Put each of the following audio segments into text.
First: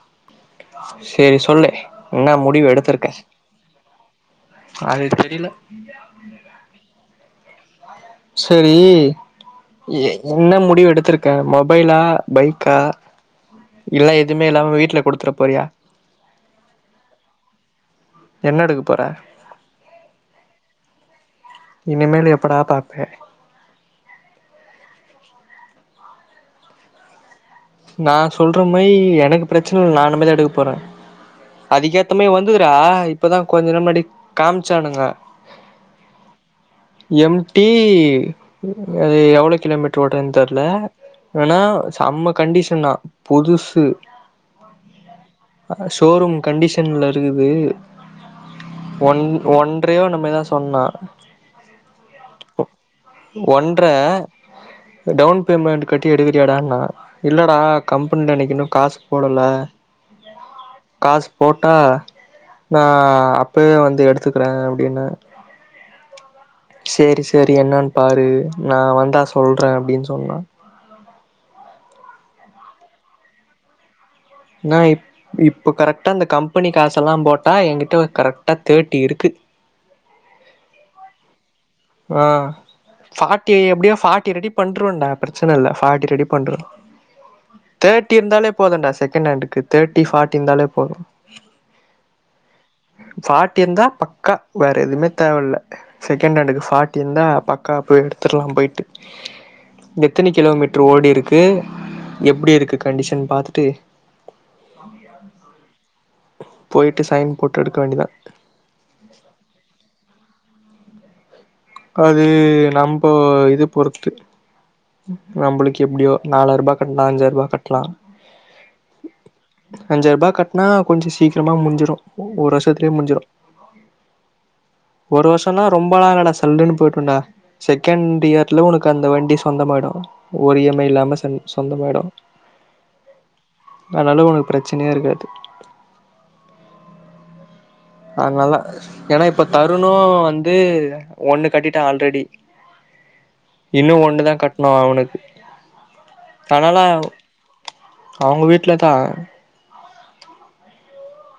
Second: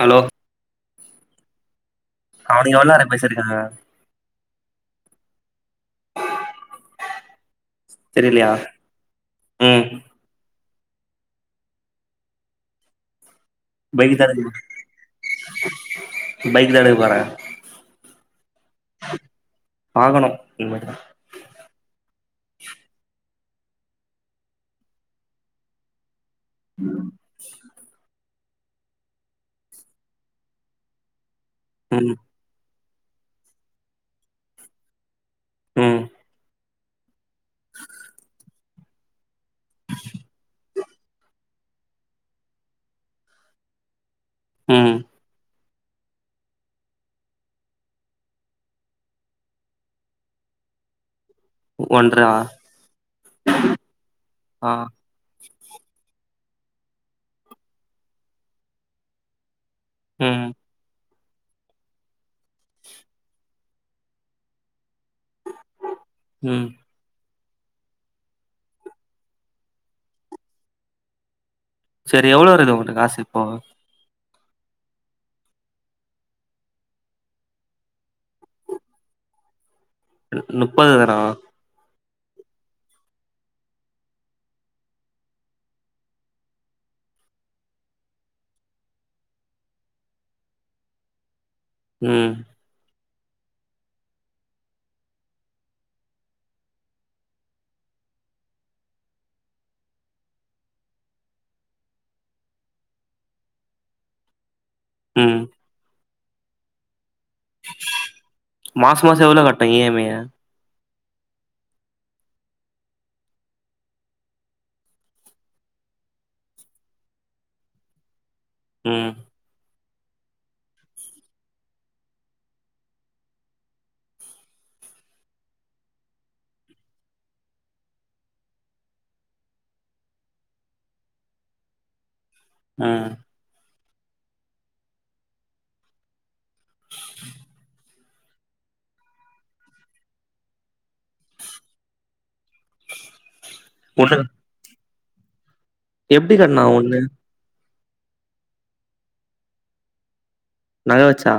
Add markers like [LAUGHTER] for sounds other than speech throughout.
hello செரி சொல்லு என்ன முடிவு அவனுங்க எவ்ளோ நேரோ எடுத்திருக்க பேசிருக்காங்க அது தெரியல தெரியலையா சரி ம் எ என்ன முடிவு எடுத்திருக்கே மொபைலா பைக்கா இல்ல பைக் தான் எதுமே எடுக்க இல்லாம வீட்டுல குடுத்துற போறியா பைக் தான் எடுக்க போறே என்ன எடுக்க போற பாக்கணு இனி மேட்டு தா இனிமேல் எப்படா பாப்ப உம் [INAUDIBLE] நா சொல்றே மாரி எனக்கு பிரச்சன இல்ல நானுமேதா எடுக்க போறே ம் அதுக்கேத்தமாரி வந்து றா இப்ப தா கொஞ்சு நேரோ முன்னாடி காமிச்சானுங்க உம் எம் டி அது எவ்ள கிலோமீட்ரு ஓடுதுன் தெர்ல வேணா செம்ம கண்டிஷனா புதுசு ம் அ ஷோரூம் கண்டிஷன்ல இருக்குது ஒன் ஒன்றையோ என்னமேதா சொன்னா ஒன்றா உ ஒன்ற ஆ டவுன் பேமெண்ட் கட்டி எடுக் கியாடான்னா இல்லடா கம்பென்ல எனக்கு இன்னு காசு போடல ம் காசு போட்டா நா அப்பவே வந்து எடுத்துக்குறே அப்டின்னு ம் தேரி என்னான் பாரு நா வந்தா சொல்றே அப்டின் சொன்னா செரி எவ்ளோ இருகுது உங்ட்ட காசு இப்போ நா இப் இப்ப கரெக்டா இந்த கம்பெனி காசெல்லாம் போட்டா எங்கிட்ட ஒ கரெக்டா தேட்டி இருக்கு ன் நுப்பது தானா அ சாட்டி எப்டியோ ஃபாட்டி ரெடி பண்ருவண்டா பிரச்சின இல்ல ஃபாட்டி ரெடி பண்றுவ் தேட்டி இருந்தாலே போதுண்டா செகண் ஹேண்டுக்கு தேட்டி ஃபாட்டிந்தாலே போது ம் ஃபாட்டிருந்தா பக்கா வேற எதுமே தேவல்ல செகண்டு ஹேண்டுக்கு ஸ் ஃபாட்டி இந்தா பக்கா போய் எடுத்துர்லாம் போய்ட்டு எத்தினி கிலோமீட்ரு ஓடிருக்கு எப்டி இருக்கு கண்டிஷன் பாத்துட்டு ஆய ம் [INAUDIBLE] போய் மாச மாசோ எவ்ளோ கட்டிங்க இ எம் ஐ ய அது நம்போ இது பொருத்து நம்புளுக்கு எப்டியோ நாலாய்ர்பா கட்னா அஞ்சாய்ர்பா கட்லா ம் அஞ்சாய்ர்பா கட்னா கொஞ்சொ சீக்கிரமா முன்ஞ்சிரு ஒரு வர்ஷத்லியே முன்ஞ்சிரு ஒரு வருஷன்னா ரொம்பலா இல்லடா ஸ் அல்லுனு போயிடுண்டா செகண்ட் இயர்ல உனுக்கு அந்த வண்டி சொந்தமாய்டு ஒரு இ எம் ஐ இல்லாம சந் சொந்தமாய்டு அ அனால உனக் பிரச்சனையே இருக்காது [INAUDIBLE] அதுனால ஏனா இப்ப தருணு வந்து ஒண்ணு கட்டிட்டா ஆல்ரெடி இன்னு ஒண்ணு ஒண்ணுதா கட்ணு அவுனு எப்டி கட்னா அவ வந்து அவுங்க வீட்லத்தா நக வெச்சா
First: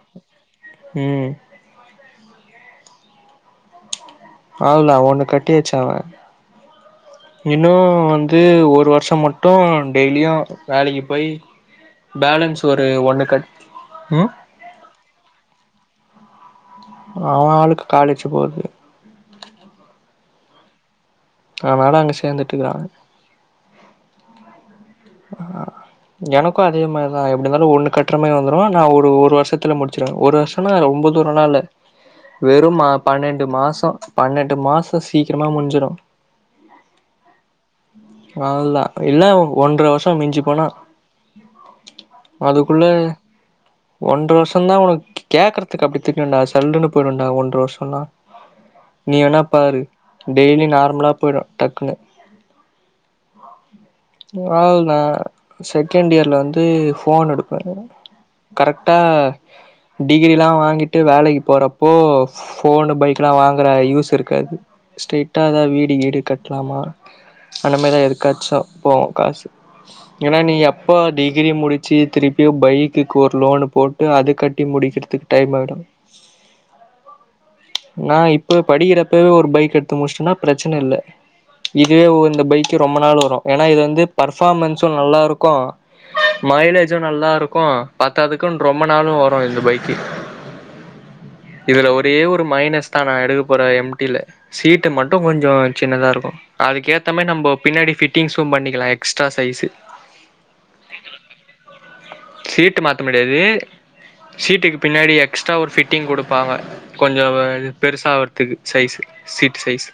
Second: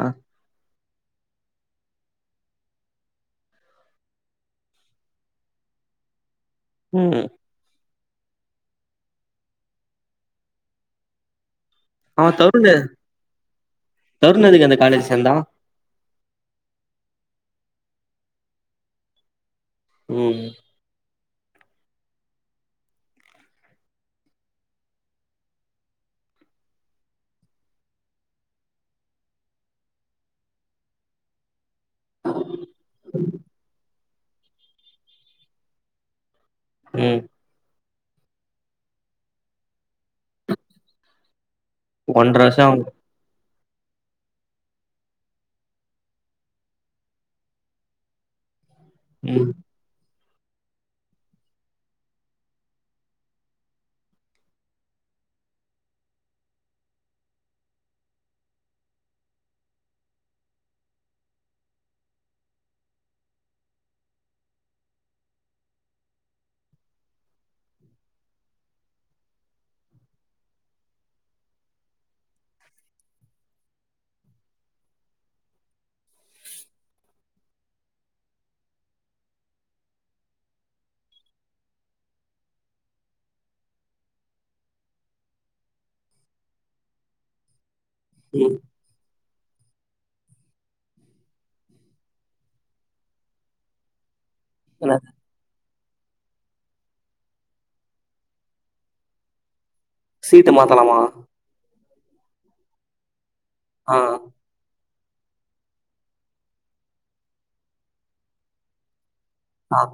ம் அவுள்தா ஒண்ணு கட்டியாச்சு அவே ம் இன்னு வந்து ஒரு வர்ஷம் மட்டு டெய்லியு வேலைக்கி போயி ஆ தருணு ம் தருண் என்னிக்கு அந்த காலேஜ் சேந்தா அவ ஆளுக்கு காலேஜ் போவுது ம் அதனால அங்க சேர்ந்துட்டுக்கிறங்க ஆ எனக்கும் அதே மாரிதான் எப்படி இருந்தாலும் ஒண்ணு கட்டுறமே வந்துரும் நான் ஒரு ஒரு வருஷத்துல முடிச்சிருவேன் ஒரு வருஷம்ன்னா ஒன்பதுூர நாள் இல்ல வெறும் பன்னெண்டு மாசம் பன்னெண்டு மாசம் சீக்கிரமாக முஞ்சிடும் ம் அவ்தா இல்ல ஒன்ற வரு பசம் மிஞ்சு போனா ஒன்ற ஷம் அதுக்குள்ள ஒன்ற வருஷம் தான் உனக்கு கேக்குறதுக்கு அப்படி தெரியும்ண்டா சல்லன்னு போயிடும்ண்டாங்க ஒன்று வருஷம்லாம் நீ என்ன ம் பாரு டெய்லி நார்மலா போயிடும் டக்குன்னு நான் செகண்ட் இயரில் வந்து ஃபோன் எடுப்பேன் கரெக்டாக டிகிரிலாம் வாங்கிட்டு வேலைக்கு போகிறப்போ ஃபோனு பைக்கலாம் வாங்கிற யூஸ் இருக்காது ஸ்ட்ரரை்டாக அதான் வீடு வீடு கட்டலாமா அந்தமாரிரி தான் எதுக்காச்சும் போவோம் காசு ஏன்னா நீ எப்பா டிகிரி முடிச்சு திருப்பி பைக்குக்கு ஒரு லோன போட்டு அது கட்டி முடிக்கிறதுக்கு டைம் ஆயிறும் நான் இப்ப படிக்கிறப்பவே ஒரு பைக் எடுத்து முடிச்சேன்னா பிரச்சனை இல் இதுவே இந்த பைக் ரொம்ப நாள் வரும் ஏன்னா இதது வந்து பர்ஃபாமன்ஸும் நல்லாயிருக்கும் மைலேஜும் நல்லாயிருக்கும் ம் பத்ததுக்குன்னு ரொம்ப நாளும் வரும் இந்த பைக்கு இதுல ஒரே ஒரு மைனஸ் தான் நான் எடுக்க போறன் எம் டிில சீட்டு என்ன மட்டும் கொஞ்சம் சின்னதா இருக்கும் அதுக்கு ஏத்தமாதுரி நம்ம பின்னாடி பிட்டிங்ஸும் பண்ணிக்கலாம் எக்ஸ்ட்ரா சைஸு சீட்டு மாத்தலாமா சீட் மாத்தா இது ஆ சீட்டுக்கு பின்னாடி எக்ஸ்ட்ரா ஒரு ஃபிட்டிங் கொடுப்பாங்க கொஞ்சம் பெருசாக ஆகறதுக்கு சைஸு சீட் ஆ சைஸ்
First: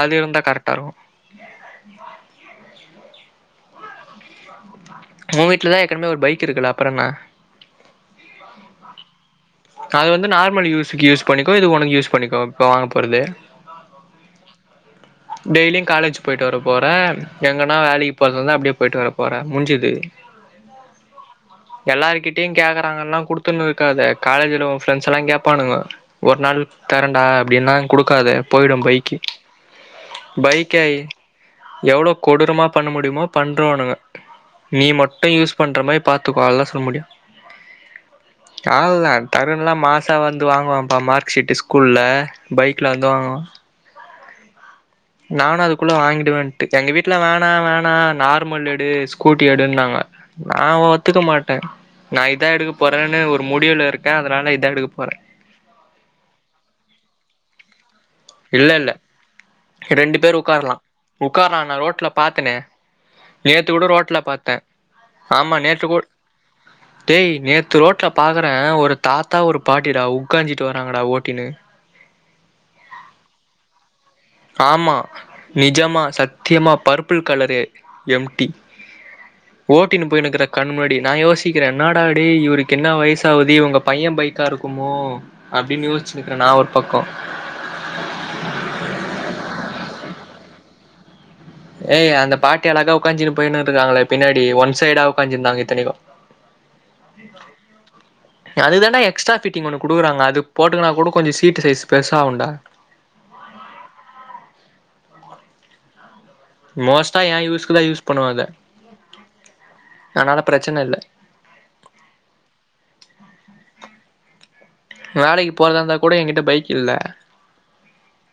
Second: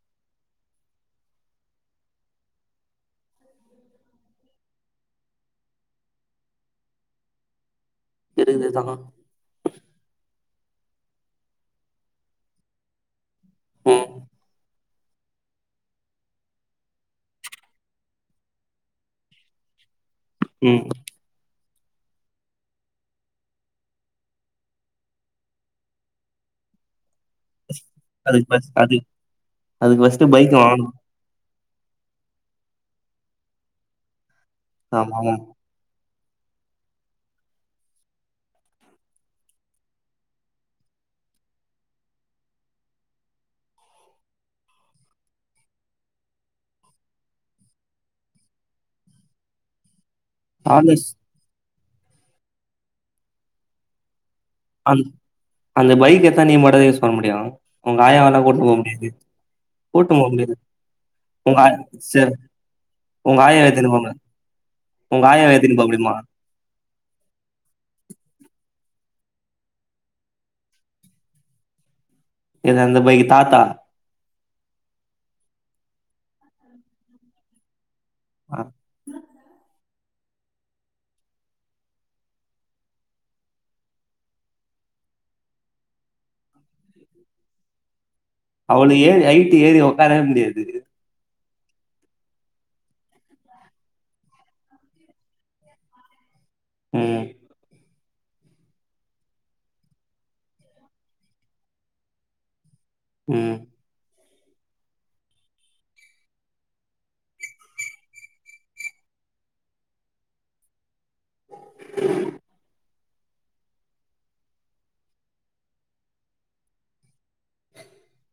அது இருந்தா கரெக்டா இருக்கும் உன் வீட்லதான் ஏற்கனமே ஒரு பைக் இருக்குல்ல அப்புற என்ன இருக்குது தான் அது வந்து நார்மல் யூஸக்கு யூஸ் பண்ணிக்கோ இது உனக்கு யூஸ் பண்ணிக்கோ இப்ப வாங்க போறது ம் டெய்லிங் காலேஜ் போயிட்டு வர போறேன் எங்கனா வேலைக்கி போறதுந்தா அப்படியே போயிட்டு வரபோற முஞ்சுது ம் எல்லார்கிட்டியும் கேக்குறாங்கன குடுத்துன்னு இருக்காத காலேஜில உ ஃப்ரெண்ட்ஸ்லா கேப்பானுங்க ஒரு நாள் தரண்டா அப்படின்னா குடுக்காத அதுக்கு ஃபஸ் போயிடு அது பைக்கி அதுக்கு ஃபஸ்ட்டு பைக் வாங்கணு பைக்கயி எவ்ளோ கொடூரமா பண்ணமுடியுமோ பண்றோனுங்க நீ ஆமா மட்டும் ஆமா யூஸ் பண்ற மாரிப் பாத்துகோ ஆல்த சொல்ல முடியு கால்ல தருண்லாம் மாசா வந்து வாங்குவாம்ப்பா மார்க்ஷீட்டு் ஸ்கூல்ல பைக்ல வந்து வாங்குவா நானும் அதுகுள்ள வாங்கிடுவேன்ட்டு எங்க வீட்டுல வேணா வேணா நார்மல் எடு ஸ்கூட்டி எடுன்னாங்க நா ஆர்எஸ் ஒத்துக்க மாட்டே நா இதா எடுக்க போறேன்னு ஒரு முடிவுல இருக்கே அத அந் அந்த பைக் எத்தா நீ மட்டுதா யூஸ் பண்ண முடியு உங்க ஆயாவெல்லா கூட்னு இல்ல போ இல்ல முடியாது ரெண்டு கூட்னு போ பேர் முடியாது உக்கார்லா உங்க ஆ உக்கார்லாடா ரோட்ல சேர் பாத்தனே உங்க ஆயாவ நேத்து கூட எத்துனு போங்க ரோட்ல பாத்தே உங்க ஆயாவ ஆமா எத்துனு நேத்து போ கூ முடியுமா டேய் நேத்து ரோட்ல பாக்குறே ஒரு தாத்தா ஒரு பாட்டிடா உக்காஞ்சிட்டு வராங்கடா ஓட்டின்னு எது அந்த பைக் தாத்தா ஆமா நிஜமா சத்தியமா பர்பிள் கலரு எம் டி அ ஓக் ட்டின்னு போய்நுக்குற கண்ணுமுன்னாடி நா யோசிக்குற இன்னாடாடே இவுருக்கு என்னா வயசாவுது இவுங்க பைய பைக்கா இருக்குமோ அப்டின்னு யோச்சுநிக்குற நா ஒரு பக்கோ அவங்க ஏறி ஹைட் ஏறி ஒக்காரவே முடியாது ஏய் அந்த பாட்டி அழகா ஒக்காஞ்சினு போயின்னே இருக்காங்களே பின்னாடி ஒன் சைடா ஒக்காஞ்சிருந்தாங்க இத்தனைக்கு ம் [INAUDIBLE] அதுதான்டா எக்ஸ்ட்ரா ஃபிட்டிங் ஒன்னு குடுக்குறாங்க அது போட்டுகுனாக்கூடோ கொஞ்சொ சீட்டு சைஸ் பெருசாவுண்டா ம் மோஸ்டா ஏ யூஸ்குதா யூஸ் பண்ணுவ அத அதுனால பிரச்சன இல்ல [UNINTELLIGIBLE] வேலைக்கு போறதா இருந்தா கூட எகிட்ட பைக் இல்ல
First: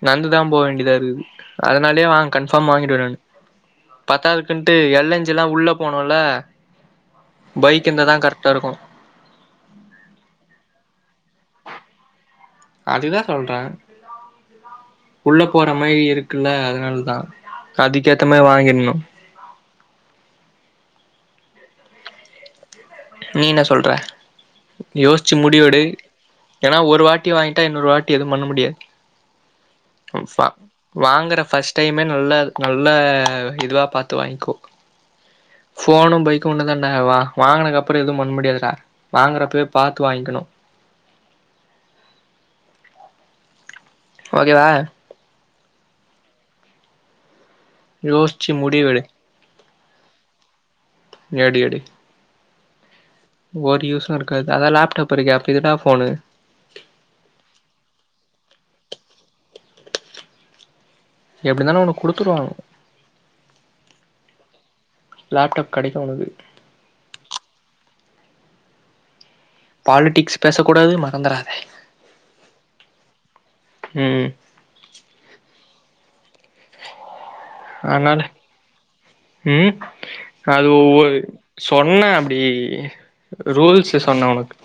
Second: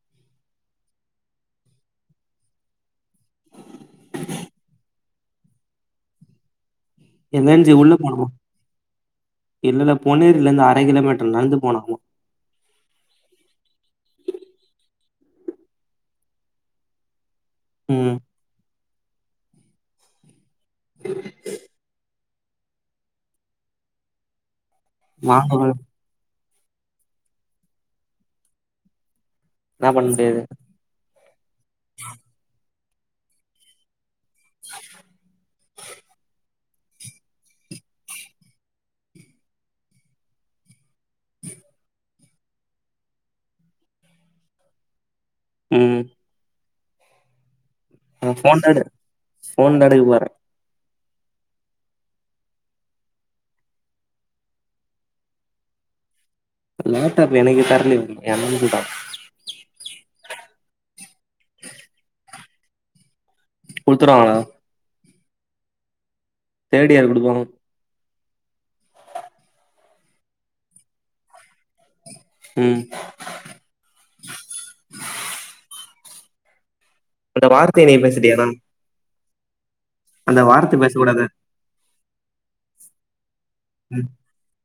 நந்துதா போ வேண்டியதா இருகுது அதனாலயே வாங் கன்ஃபார்ம் வாங்கிடுவே நானு பத்தாதுகுன்ட்டு எள் எஞ்சுலா உள்ள போனுல எல் என் ஜி பைக் உள்ள இருந்தாதா போனுமா கரெக்டா இருக்கு இல்லல பொன்னேறிலந்து அர கிலோமீட் நி நடந்து போனா உ அதுக்குதா சொல்றே உள்ள போற மாரி இருக்குல அதனால்தா ம் அதுக்கேத்த மாரி வாங்கிட்ணு [UNINTELLIGIBLE] நீ இன்னா சொல்ற யோச்சு வாங்க முடிவெடு ஏனா ஒரு வாங்கிட்டா இன்னொரு வாட்டி எதுவு பண்ண முடியாது என்னா பண்ண உ ஃப முடியாது வாங்கற ஃபஸ்ட்டைமே நல்லா இருக்கு நல்ல இதுவா பாத் து வாங்கிக்கோ ஃபோனு பைக் கு ஒன்னுதான வா வாங்குனக் அப் பறொ எதுவு பண்முடியாதுடா வாங்குறப்பவே பாத்து வாங்கிக்கணு ஓகேவா ம் யோச்சு முடிவெடு ஃபோன்தா எடுக்க போறே எடு எடு ஒரு யூஸும் இருக்காது அதான் லேப்டாப் இருக்கே அப்பறம் எதுக்டா ஃபோனு லேப்டாப் எனக்கு தரலயே என் ஃப்ரெண்டு குடுத்தான் எப்டிருந்தாலும் உனக்கு குடுத்துருவாங்க குடுத்துருவாங்கலா லேப்டாப் கிடைக்கும் உனக்கு தேர்ட் இயர் குடுப்பாங்க பாலிடிக்ஸ் பேச கூடாது மறந்துறாத ம் உம் அந்த வார்த்தய நீ பேசுட்டியேடா ஹ்ம் அது ஒரு பேசக்கூடாது சொன்னே ப்டி ரூல்ஸ்சு ம் சொன்னே ஒனக்கு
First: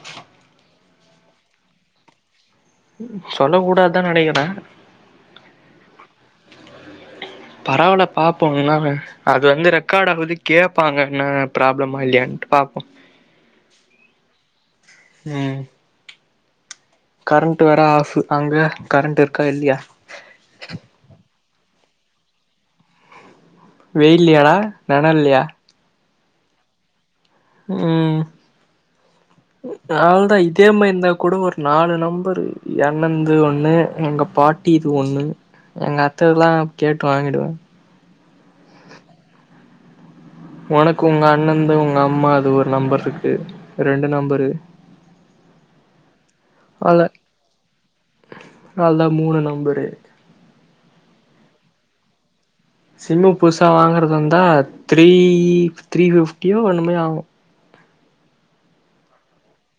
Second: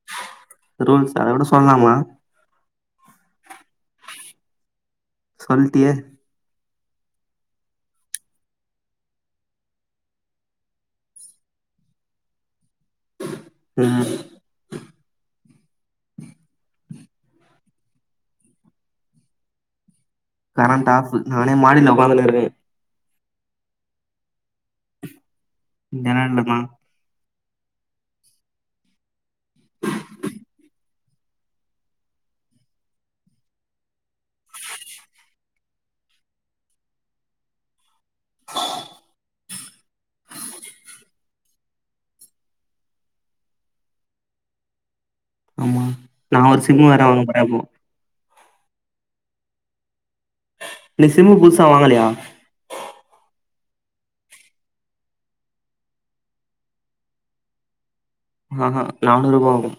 ரூல்ஸ் அத விட சொல்லலாமா சொல்ல கூடாதான் நெனைக்கிறே சொல்ட்டியே பரவால பாப்போம்னா அது வந்து ரெக்கார்ட் ஆவுது கேப்பாங்க என்ன ப்ராப்ளமா இல்லையான்ட்டு பாப்போம் ம் உம் கரண்ட் வேற ஆஃப் அங்க கரண்ட் இருக்கா இல்லையா கரண்ட் ஆஃப் நானே மாடில உக்காந்துனு இருக்கே வெயில்லையாடா நெழல்லையா நெழல்லதா ஹ்ம் இதே மாரி இருந்தா கூட ஒரு நாலு நம்பர் என் அண்ணண்து ஒண்ணு எங்க பாட்டிது ஒண்ணு எங்க அத்தைதெல்லாம் கேட்டு வாங்கிடுவே ஒனக்கு உங்க அண்ணன்து உங்க அம்மாது ஒரு நம்பர் இருக்கு ரெண்டு நம்பரு ஆமா நா ஒரு சிம் வேர வாங்க போறே போ அதான் த மூணு நம்பரு நீ சிம் புதுசா வாங்கலையா சிம்மு புதுசா வாங்குறதா இருந்தா த்ரீ த்ரீ ஃபிப்டியோ என்னமோ ஆகும் ஆஹ்ஹ் நானூறு ரூபா வரும்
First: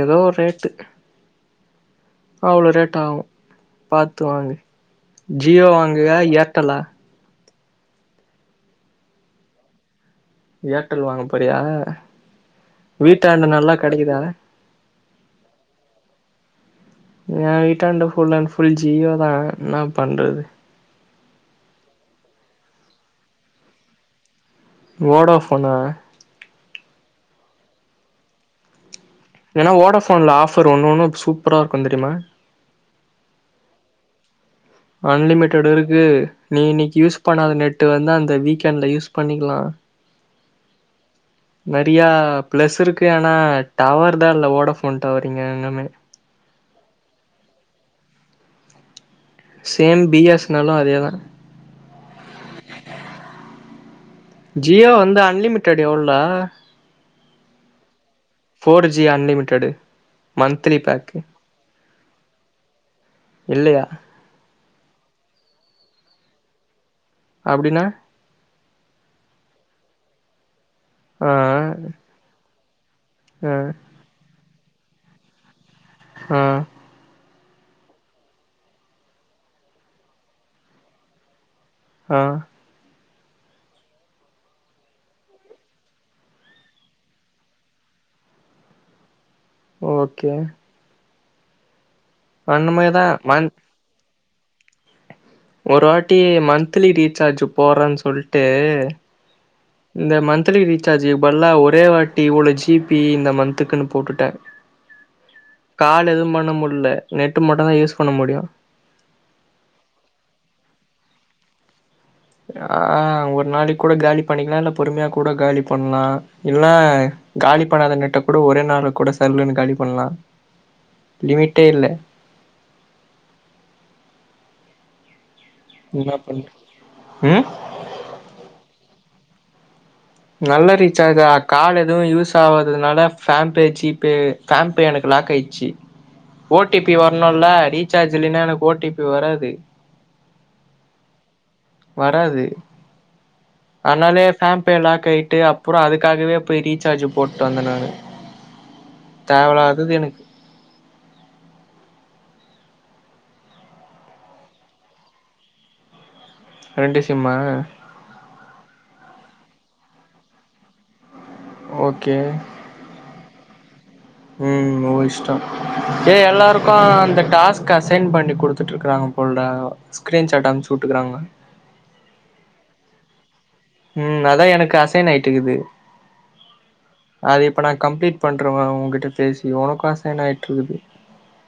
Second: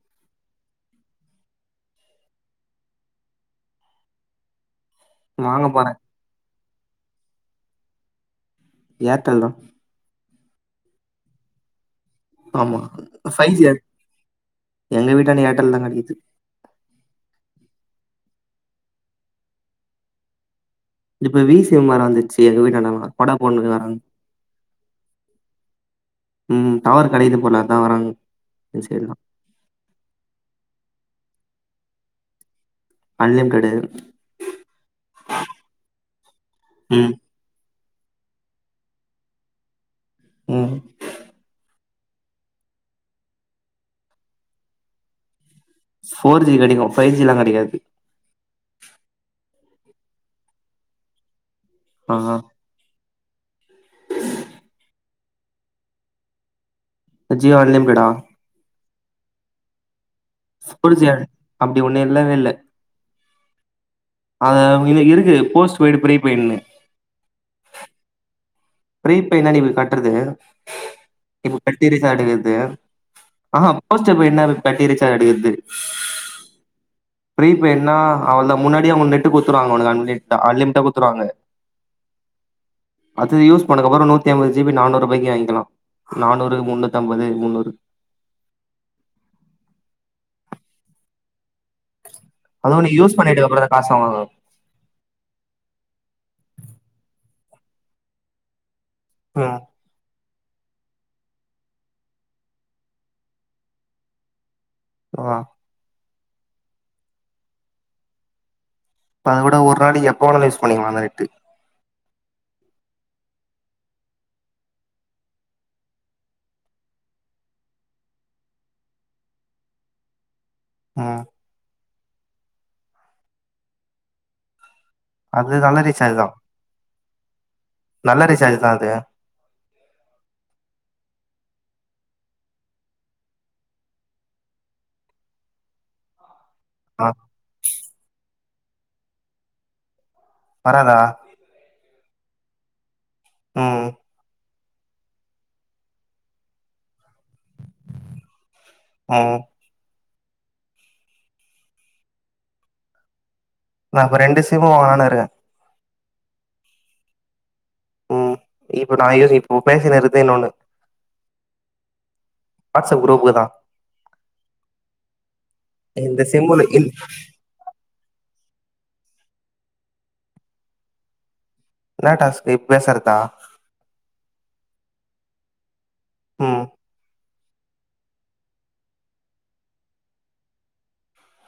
ஏதோ ஒரு ரேட்டு அவ்வளவு ரேட்டு ஆவும் பாத்து வாங்கு வாங்க ஜியோ போறே வாங்குங்க ஏர் தல ஏர்டெல் தா ஏர்ட்டல் வாங்க போறியா ஆமா வீட்டாண்ட பைவ் ஜி நல்லா கெடைக்குதா எங்க வீட்டாண்ட ஏர்டெல் தான் கிடைக்குது ஏ வீட்டாண்ட ஃபுல் அண்ட் ஃபுல் ஜீயோ தான் என்ன பண்றது இப்ப விசி சிம்வேற வந்துருச்சு எங்க வீட்டாண்டெல்லாம் படா போன்னு ஓடோபோனா நா வரங் பேசியர்லா ஏனா ஓடாஃபோன்ல ஆஃபர் ஒன்னு ஒன்னு சூப்பரா இருக்கு தெரியுமா அன்லிமிட்டடு அன்லிமிட்டடு இருக்கு நீ இன்னைக்கு ம் யூஸ் பண்ணாத நெட் ட்டு வந்து அந்த வீக்கெண்ட்ல யூஸ் பண்ணிக்கலா உம் நறையா ப்ளஸ் இருக்கு ஆனா டவர் தா இல்ல ஓட ஃபோன் டவாரிங் ஃபோர் ஜி கடைக்கும் பைஜி எல்லா கிடைக்காது சேம் பிஎஸ்னலு அதேதா ஆ ஜியோ வந்து அன்லிமிட்டடு எவ்ளோடா ஜியோ அன்லிமிட்டடா four G unlimited monthly pack டி ஒன்னு இல்லவே இல்ல இல்லையா அதா [UNINTELLIGIBLE] இருக்கு போஸ்ட் பெய்டு ப்ரீபெய்டுனு அப்டினா ப்ரீபெய்னா நீ போய் கட்றது ஆ இப்ப கட்டீரி சாடுக்குது ஆ அ ஹா போஸ்ட்டுபோய்டுனா கட்டிருச்சா அடுக்கிது ஆ ப்ரீபெய்டுன அவளதா முன்னாடியே அவங்க நெட்டு கொடுத்துருவாங்க உனக்கு அன்லிமிட்டா அன்லிமிட்டா கொடுத்துருவாங்க ஹா அது யுஸ் போனக் அப்ரோ நூத்தி ஐம்பது ஜிபி நானூறுபாய்க்கு வாங்கிக்கலா நானூறு முன்னூத்தம்பது முன்னூறு ஓகே அந்த அது நீ மாரிதா யூஸ் பண்ணிட்டு மந் அப்ரோ காசுவாங்கு போரோன்னு சொல்ட்டு ம் இந்த மந்த்லி ரீசார்ஜ் பதிலா ஒரே வாட்டி இவ்வளவு ஜிபி இந்த மந்த்துக்குன்னு போட்டுட்ட ஆ கால் எதோ மண்ண முடுல நெட்டு மட்டு தா யூஸ் பண்ண முடியு தாகுடோ ஒரு நாளைக்கு எப்ப வேணாலு யூஸ் பண்ணிக்கலா அந்த நெட்டு ஆ ஹ் ஒரு நாளைக்கு கூட காலி பண்ணிக்கலா இல்ல பொறுமையா கூட காலி பண்ணலா இல்லனா காலி பண்ணாத நெட்ட கூட ஒரே நாள்ள கூட சல்ன்னு காலி பண்ணலா ம் லிமிட்டே இல்ல அது நல்ல ரீசார்ஜ் தா உம் நல்ல ரிசார்ஜ் தா அது நல்ல ரீசார்ஜா கால் எது யூஸ் ஆவதனால ஃபான்பே ஜிபே ஃபான்பே எனக்கு லாக் ஆயிடுச்சு ஓ டி பி ஆ வரணுல ரீசார்ஜ் இலன்னா எனக் ஓ டி பி வராது வராதா வராது ம் ஆனாலயே பான்பே லாக்காயிட்டு அப்புறம் அதுக்காகவே போய் ரீசார்ஜ் போட்டு வந்தன் நானு ம் தேவல்லாதது எனக்கு நான் இப்ப ரெண்டு சிம் வாங்கலான்னுருக்கே ரெண்டு சிம்மா ம் இப்ப நான் யோசி இப்போ பேசினுருக்கது இன்னொன்னு ஓகே அ ம் ஓ இஷ்டம் ஏ இந்த சிம்முல எல்லாருக்கும் இல் அந்த டாஸ்க் அஸ் செண்ட் பண்ணி கொடுத்துட்டுருக்கறாங்க போல்டா ஸ்க்ரீன்ஷாட் அனுப்ச்சு விட்டுக்கறாங்க என்ன டாஸ்க் இப்ப பேசறதா ம் அதான் எனக்கு அசைன் ஆயிட்டுக்குது ம் அது இப்ப நான் கம்ப்ளீட் பண்றவன் உன்கிட்ட பேசி உனக்கு ஆசைன்ன ஆயிட்டு இருக்குது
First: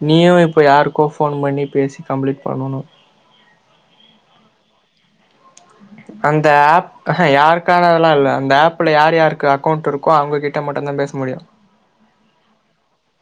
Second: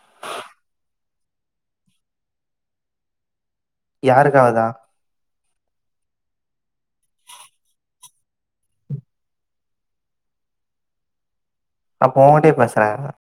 நீயும் இப்ப யாருக்கோ போன் பண்ணி பேசி கம்ப்ளீட் பண்ணணும் யாருக்காவதா அந்த ஆப் யாருக்கானதெல்லாம் இல்ல அந்த ஆப்ல யார் யாருக்கு அக்கௌண்டட் இருக்கோ அவங்க கிட்ட மட்டம்தான் பேச முடியும் அப்ப ஓன்கிட்டயே பேசுறே